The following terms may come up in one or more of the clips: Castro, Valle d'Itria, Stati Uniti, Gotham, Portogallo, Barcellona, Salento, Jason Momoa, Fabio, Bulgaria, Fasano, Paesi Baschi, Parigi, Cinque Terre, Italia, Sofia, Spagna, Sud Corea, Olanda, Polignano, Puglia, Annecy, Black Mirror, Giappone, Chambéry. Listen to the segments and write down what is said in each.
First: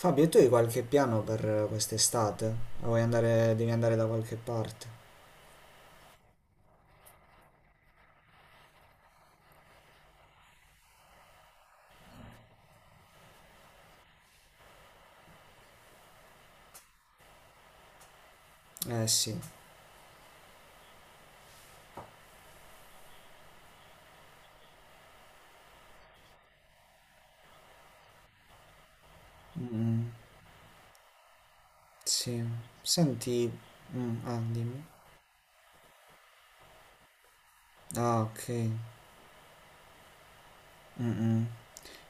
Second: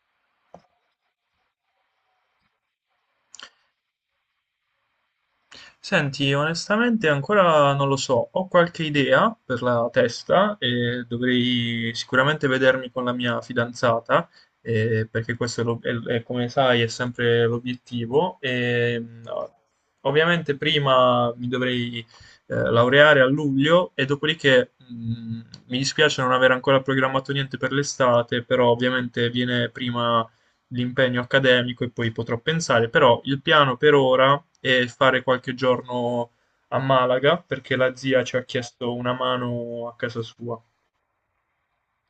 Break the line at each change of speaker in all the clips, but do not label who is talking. Fabio, e tu hai qualche piano per quest'estate? O vuoi andare, devi andare da qualche parte?
Senti, onestamente ancora non lo so, ho qualche idea per la testa e dovrei sicuramente vedermi con la mia fidanzata, perché questo è, come sai è sempre l'obiettivo.
Eh sì.
Ovviamente prima mi dovrei laureare a luglio e dopodiché mi dispiace non aver ancora programmato niente per l'estate, però ovviamente viene
Mm,
prima l'impegno accademico e poi potrò
sì.
pensare, però il
Senti,
piano per
ah,
ora
dimmi.
è fare qualche giorno a Malaga perché la
Ah,
zia ci
ok.
ha chiesto una mano a casa sua.
Mm-mm.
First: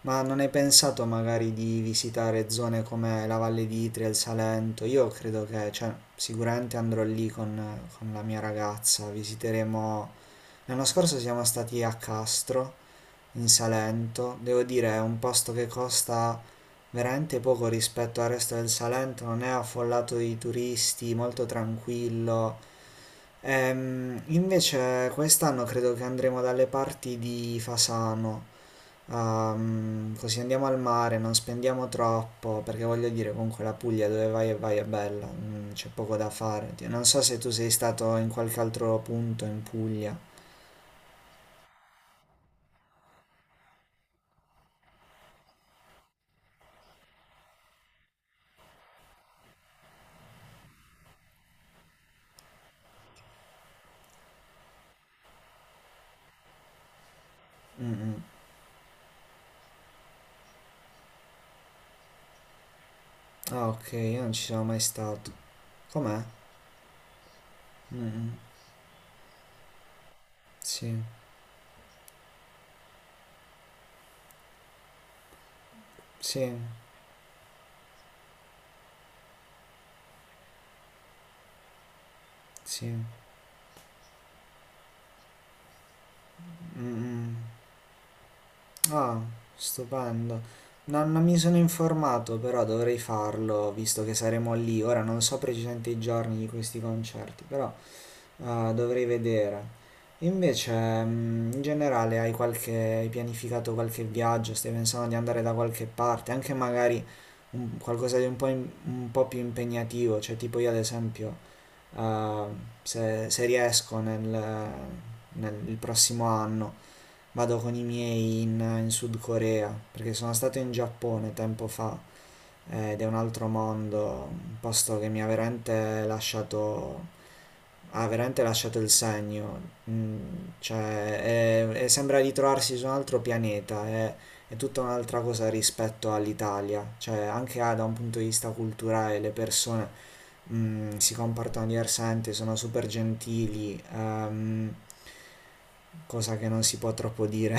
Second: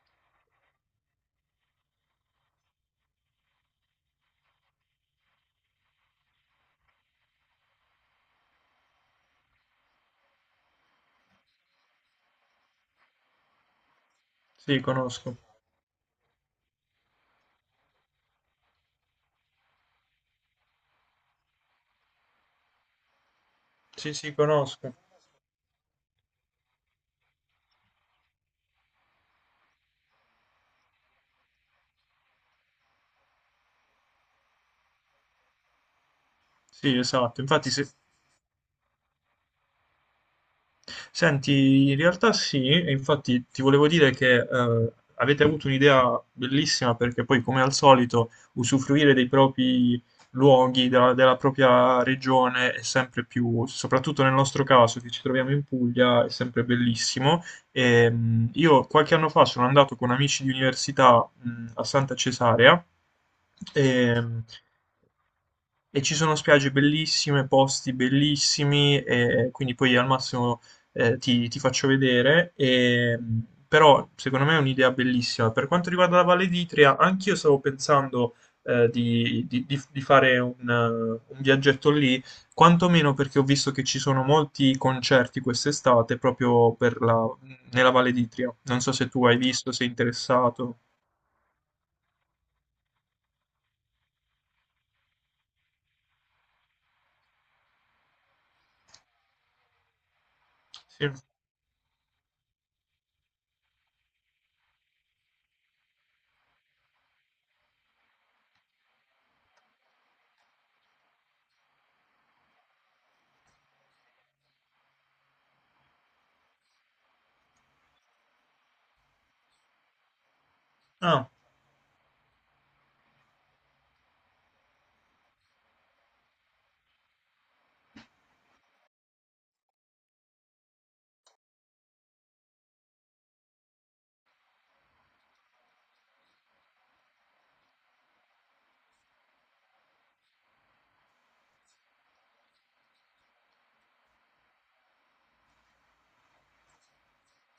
Ma non hai pensato magari di visitare zone come la Valle d'Itria, il Salento? Io credo che, cioè, sicuramente andrò lì con la mia ragazza. Visiteremo. L'anno scorso siamo stati a Castro, in Salento. Devo
Sì,
dire, è un
conosco.
posto che costa veramente poco rispetto al resto del Salento, non è affollato di turisti, molto tranquillo.
Sì, sì, conosco.
Invece quest'anno credo che andremo dalle parti di Fasano, così andiamo al mare, non spendiamo troppo, perché voglio dire, comunque la Puglia dove vai e vai è bella, c'è poco da fare.
Sì,
Non so se
esatto.
tu sei
Infatti se,
stato in qualche altro punto in Puglia.
Senti, in realtà sì, e infatti ti volevo dire che avete avuto un'idea bellissima perché poi, come al solito, usufruire dei propri luoghi, della propria regione è sempre più, soprattutto nel nostro caso che ci troviamo in Puglia, è sempre bellissimo. Io qualche anno fa sono andato con amici di università a Santa Cesarea.
Ah, ok, io
E,
non ci sono mai stato.
e ci
Com'è?
sono spiagge bellissime, posti
Mm, mm.
bellissimi, e quindi poi al massimo
Sì,
ti faccio vedere. Però secondo me è un'idea bellissima. Per quanto riguarda la Valle
sì,
d'Itria, anch'io stavo pensando di fare un viaggetto lì,
sì.
quantomeno perché ho visto che ci sono molti concerti quest'estate proprio
Mm, mm.
nella Valle d'Itria. Non so se
Ah,
tu hai visto, sei
stupendo.
interessato.
Non mi sono informato, però dovrei farlo, visto che saremo lì. Ora non so precisamente i giorni di questi concerti, però dovrei vedere. Invece,
Sì.
in generale, hai pianificato qualche viaggio? Stai pensando di andare da qualche parte? Anche magari qualcosa di un po', un po' più impegnativo, cioè tipo io ad esempio, eh, se riesco nel nel il prossimo anno. Vado con i miei in Sud Corea, perché sono stato in
Ah.
Giappone tempo fa, ed è un altro mondo, un posto che mi ha veramente lasciato il segno. Mm, cioè, sembra ritrovarsi su un altro pianeta, è tutta un'altra cosa rispetto all'Italia, cioè anche, da un punto di vista culturale le persone, si comportano diversamente, sono super gentili, cosa che non si può troppo dire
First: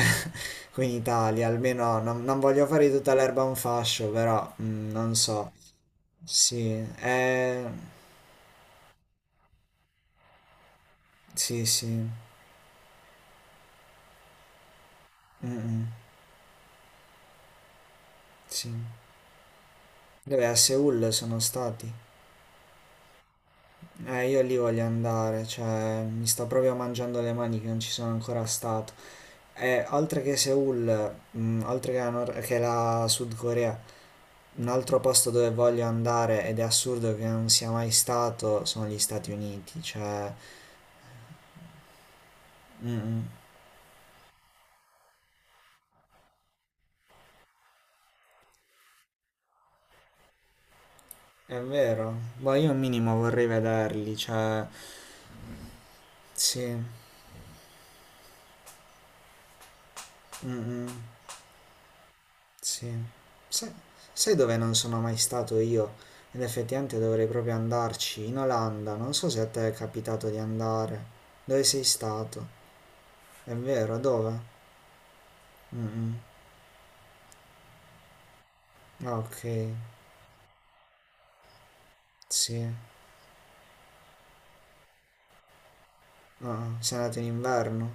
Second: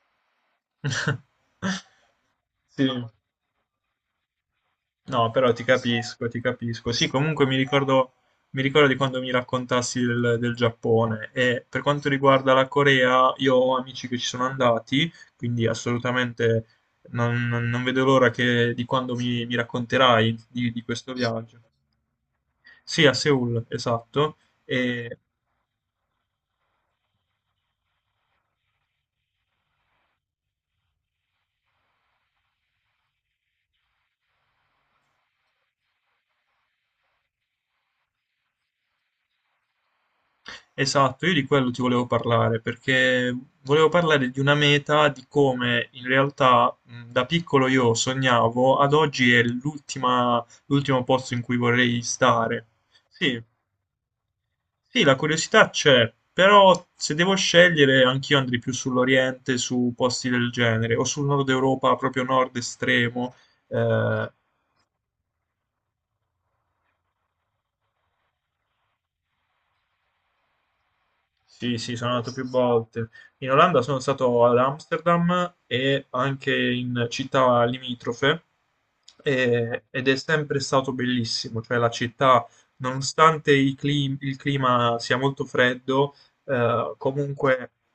qui in Italia, almeno non voglio
Sì.
fare di tutta l'erba un fascio, però, non
No, però
so.
ti capisco, ti
Sì,
capisco. Sì, comunque
eh,
mi ricordo di quando mi raccontassi del Giappone e
sì,
per quanto
sì,
riguarda la Corea, io ho amici che ci sono andati,
mm,
quindi
mm,
assolutamente non vedo l'ora
sì.
di quando mi racconterai
Dove a
di questo
Seoul sono
viaggio.
stati?
Sì, a Seoul, esatto.
Io lì voglio andare, cioè mi sto proprio mangiando le mani che non ci sono ancora stato. E oltre che Seoul, oltre che la, Nor- che la Sud Corea, un altro posto dove voglio andare ed è assurdo che non sia mai stato sono gli Stati Uniti, cioè.
Esatto, io di quello ti volevo parlare
Mm, mm.
perché volevo parlare di una meta di come in realtà da piccolo io sognavo, ad oggi è l'ultimo posto in cui
È
vorrei
vero, boh,
stare.
io un minimo
Sì,
vorrei vederli, cioè,
sì, la curiosità c'è,
sì,
però se devo scegliere anch'io andrei più sull'Oriente, su posti del
mm, mm,
genere, o sul nord Europa, proprio nord
sì.
estremo,
Sai,
eh,
sai dove non sono mai stato io? Ed effettivamente dovrei proprio andarci, in Olanda, non so se a te è capitato di andare. Dove
Sì,
sei
sì, sono andato
stato?
più volte. In
È
Olanda
vero,
sono
dove?
stato ad Amsterdam
Mm,
e
mm.
anche in città limitrofe
Ah, ok,
ed è sempre stato bellissimo, cioè la città,
sì.
nonostante i il clima sia molto freddo,
Ah, sei andato in
comunque
inverno?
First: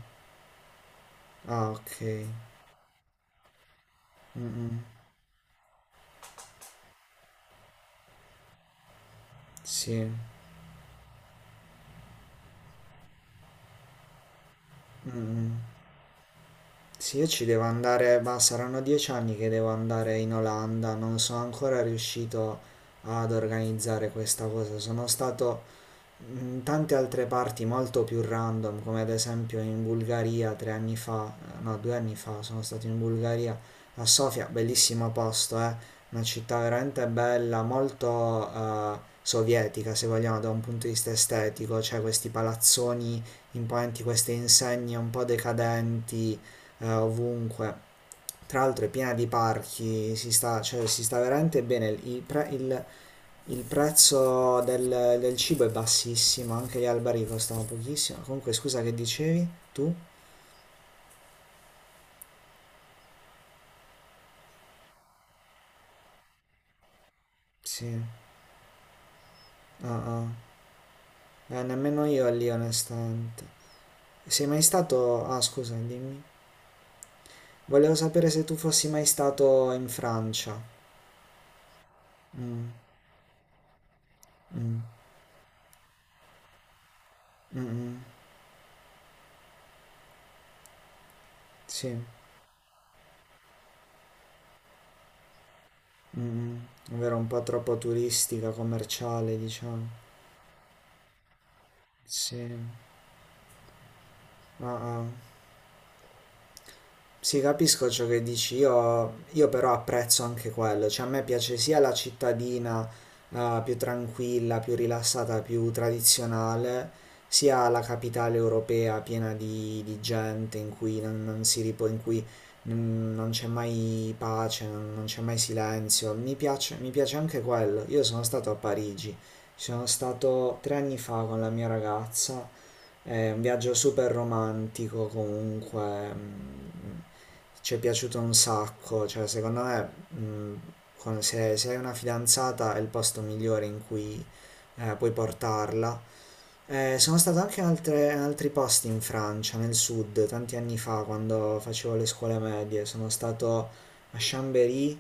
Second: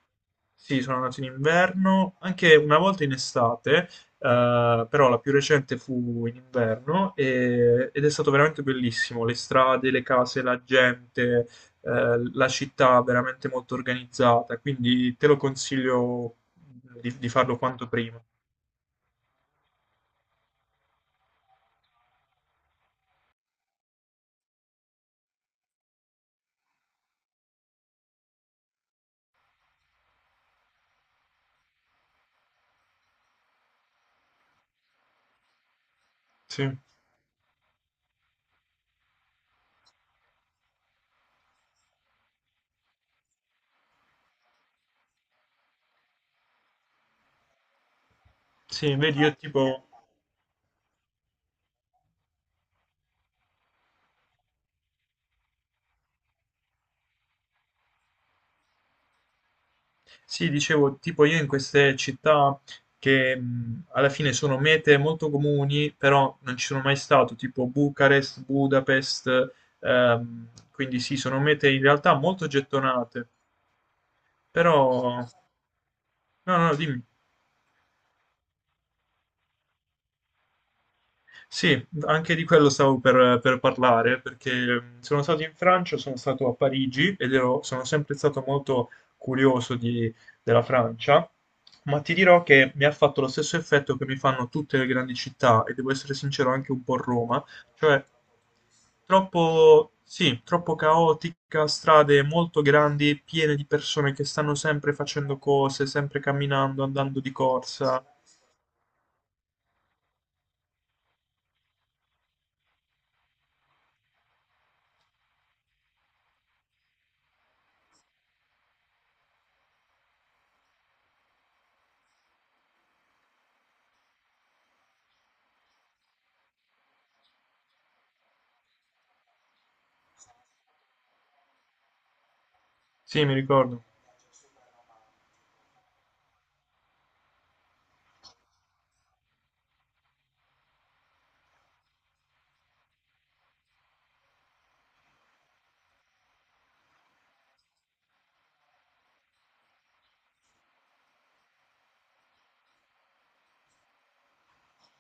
sì, sono nato in
Ah, ok.
inverno, anche una volta in estate,
Mm, mm.
però la più recente fu in inverno ed è stato veramente bellissimo. Le strade, le
Sì.
case, la gente, la città veramente molto organizzata, quindi
Mm,
te lo
mm.
consiglio
Sì, io
di
ci
farlo
devo
quanto
andare,
prima.
ma saranno 10 anni che devo andare in Olanda, non sono ancora riuscito ad organizzare questa cosa. Sono stato in tante altre parti molto più random, come ad esempio in Bulgaria 3 anni fa, no, 2 anni fa sono stato in Bulgaria a Sofia, bellissimo posto, una città
Sì,
veramente bella, molto sovietica se vogliamo da un punto di vista estetico, cioè questi palazzoni imponenti, queste insegne un po' decadenti ovunque. Tra l'altro è
sì,
piena
vedi,
di
io tipo...
parchi, si sta, cioè, si sta veramente bene. Il prezzo del cibo è bassissimo, anche gli alberi costano pochissimo. Comunque, scusa, che dicevi? Tu?
Sì, dicevo, tipo io in queste città che alla fine sono mete molto comuni, però non ci sono mai stato, tipo
Sì.
Bucarest, Budapest,
Ah, ah.
quindi sì, sono mete in
Nemmeno
realtà
io
molto
lì,
gettonate,
onestamente. Sei mai stato.
però...
Ah, scusa, dimmi.
No, no, dimmi.
Volevo sapere se tu fossi mai stato in Francia.
Sì, anche di quello
Mm,
stavo per parlare, perché
mm,
sono stato in Francia, sono stato a Parigi
mm,
sono
mm.
sempre stato molto curioso di- della Francia,
Sì.
ma ti dirò che mi ha fatto lo stesso effetto che mi fanno tutte le grandi città, e devo essere
Mm,
sincero
mm.
anche un po'
Ovvero un po'
Roma,
troppo
cioè
turistica, commerciale,
troppo,
diciamo.
sì, troppo caotica, strade
Sì.
molto grandi, piene di persone che stanno
Ah,
sempre
ah.
facendo cose, sempre camminando, andando di
Sì, capisco
corsa.
ciò che dici, io però apprezzo anche quello, cioè a me piace sia la cittadina, più tranquilla, più rilassata, più tradizionale, sia la capitale europea piena di gente in cui non, non si ripo, in cui, non c'è mai pace, non c'è mai silenzio, mi piace anche quello. Io sono stato a Parigi, ci sono stato 3 anni fa con la mia ragazza.
Sì,
È
mi
un viaggio
ricordo.
super romantico comunque, ci è piaciuto un sacco, cioè secondo me, mm, se hai una fidanzata è il posto migliore in cui, puoi portarla. Sono stato anche in altri posti in Francia, nel sud, tanti anni fa, quando facevo le scuole medie. Sono stato a Chambéry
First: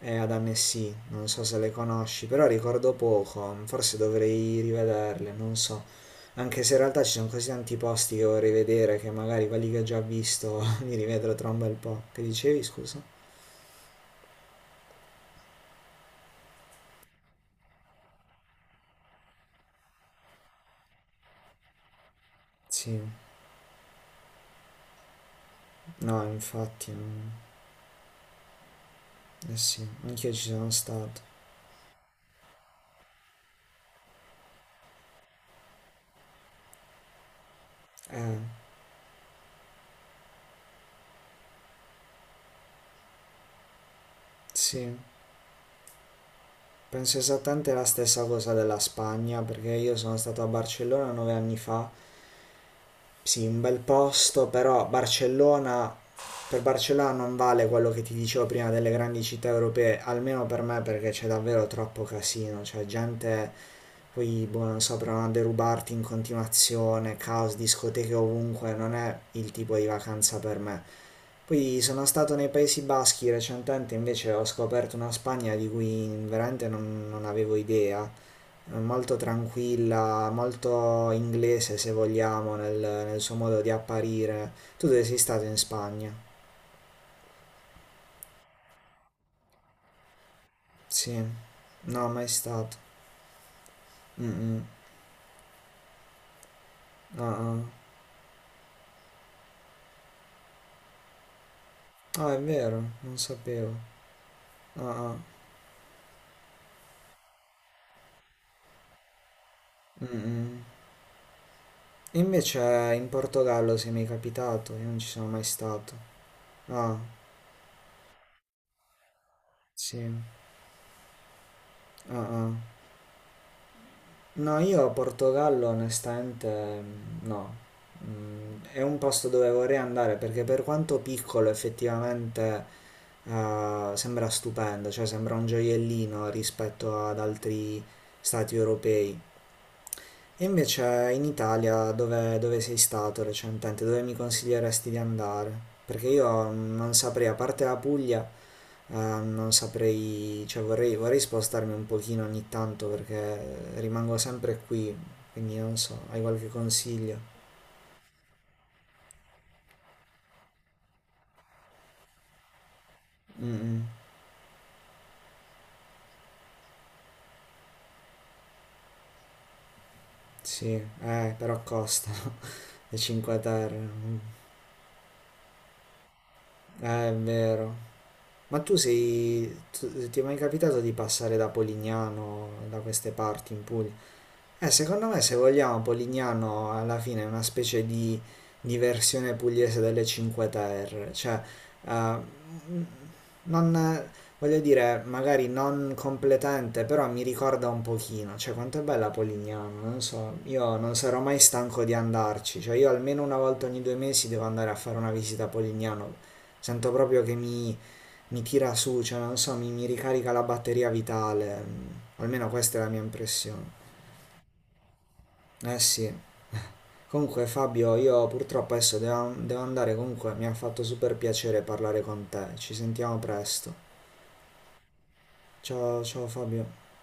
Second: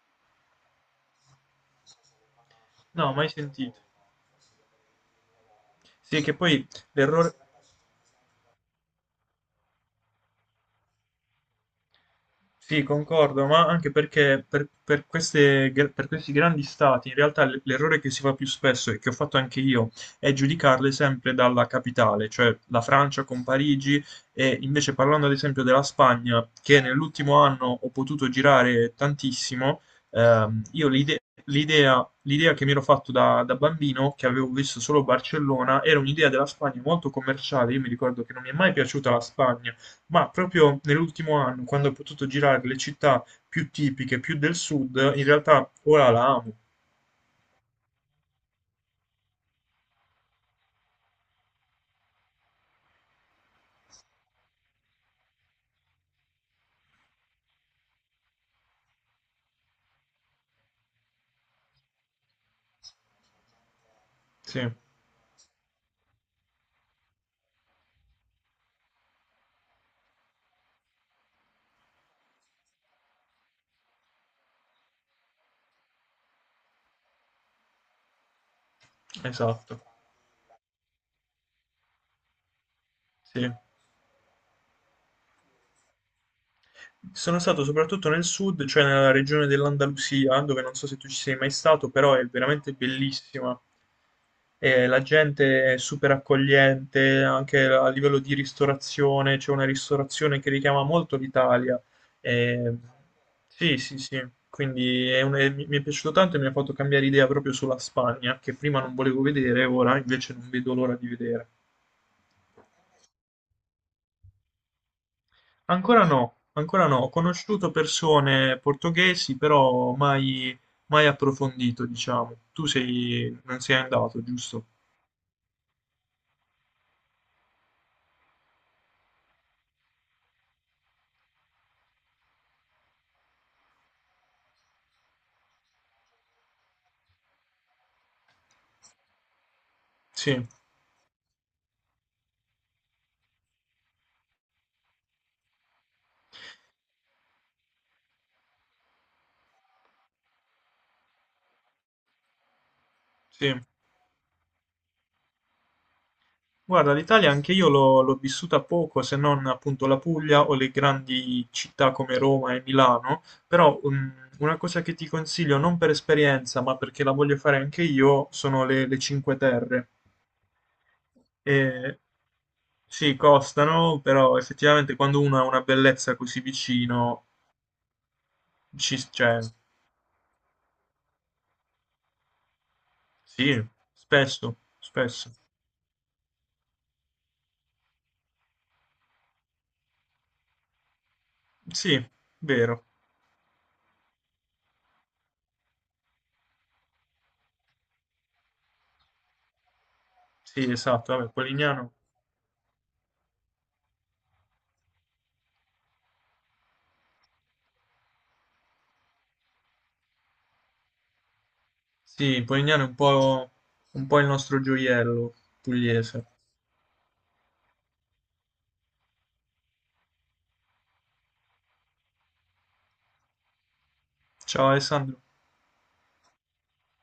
e ad Annecy, non so se le conosci, però ricordo
No, mai
poco,
sentito.
forse dovrei rivederle, non so.
Sì, che
Anche
poi
se in realtà ci sono
l'errore,
così tanti posti che vorrei vedere che magari quelli che ho già visto li rivedrò tra un bel po'. Che dicevi,
sì,
scusa?
concordo, ma anche perché per queste, per questi grandi stati, in realtà l'errore che si fa più spesso e che ho fatto anche io è giudicarle sempre dalla capitale, cioè la
Sì,
Francia con Parigi e invece parlando ad esempio della
no,
Spagna, che
infatti,
nell'ultimo anno ho potuto girare
eh
tantissimo,
sì, anch'io ci sono
io
stato.
l'idea che mi ero fatto da bambino, che avevo visto solo Barcellona, era un'idea della Spagna molto commerciale, io mi ricordo che
Eh,
non mi è mai piaciuta la Spagna. Ma proprio nell'ultimo anno, quando ho potuto girare le città più tipiche, più del
sì.
sud, in realtà ora la amo.
Penso esattamente la stessa cosa della Spagna, perché io sono stato a Barcellona 9 anni fa. Sì, un bel posto, però Barcellona, per Barcellona non vale quello che ti dicevo prima delle grandi città europee, almeno per me, perché c'è davvero troppo casino, cioè gente, poi,
Sì,
boh, non so, provano a derubarti in continuazione, caos, discoteche ovunque, non è il tipo di vacanza per me. Poi sono stato nei Paesi Baschi recentemente, invece ho scoperto una Spagna di cui veramente non avevo idea, molto
esatto.
tranquilla, molto inglese se vogliamo nel suo
Sì.
modo di apparire. Tu dove sei stato in Spagna?
Sono stato soprattutto nel sud, cioè nella regione dell'Andalusia, dove non so se tu ci
Sì,
sei mai stato,
no,
però è
mai
veramente
stato.
bellissima.
Mm-mm.
E la gente è super accogliente,
Ah, ah.
anche a livello di ristorazione, c'è una ristorazione che richiama molto l'Italia.
Ah, è
E-
vero, non sapevo.
Sì, sì, sì,
Ah,
quindi è
ah.
mi è piaciuto tanto e mi ha fatto cambiare idea proprio sulla Spagna, che prima non volevo vedere, ora invece non
Mm-mm.
vedo l'ora di vedere.
Invece in Portogallo sei mai capitato, io non ci sono mai stato.
Ancora no, ancora
Ah,
no. Ho conosciuto persone portoghesi, però
sì.
mai, mai approfondito,
Ah,
diciamo.
ah.
Tu sei, non sei andato,
No,
giusto?
io Portogallo onestamente, no. È un posto dove vorrei andare perché per quanto piccolo effettivamente sembra stupendo, cioè sembra un gioiellino rispetto ad altri stati europei. E
Sì,
invece in Italia dove sei stato recentemente? Dove mi consiglieresti di andare? Perché io non saprei, a parte la Puglia, non saprei, cioè vorrei spostarmi un pochino ogni tanto
sì.
perché rimango sempre qui, quindi non so, hai qualche
Guarda, l'Italia
consiglio?
anche io l'ho vissuta poco, se non appunto la Puglia o le grandi città come Roma e Milano,
Mm,
però
mm,
una cosa che ti consiglio, non per esperienza, ma perché la voglio fare anche io, sono le Cinque Terre.
sì, però
E
costano le
sì,
Cinque Terre.
costano,
Mm.
però effettivamente quando uno ha una bellezza così
È
vicino,
vero. Ma
ci, cioè,
ti è mai capitato di passare da Polignano, da queste parti in
sì,
Puglia?
spesso,
Secondo me
spesso.
se vogliamo Polignano alla fine è una specie di versione pugliese delle Cinque Terre, cioè,
Sì,
eh,
vero.
non, voglio dire, magari non completamente, però mi ricorda un pochino, cioè quanto è bella Polignano, non so,
Sì,
io non
esatto,
sarò
vabbè,
mai stanco
Polignano.
di andarci, cioè io almeno una volta ogni 2 mesi devo andare a fare una visita a Polignano, sento proprio che mi tira su, cioè non so, mi ricarica la batteria vitale,
Sì,
almeno questa è
Polignano è
la mia impressione.
un po' il nostro gioiello
Eh sì.
pugliese.
Comunque Fabio, io purtroppo adesso devo andare, comunque mi ha fatto super piacere parlare con te. Ci sentiamo presto.
Ciao Alessandro.
Ciao, ciao Fabio.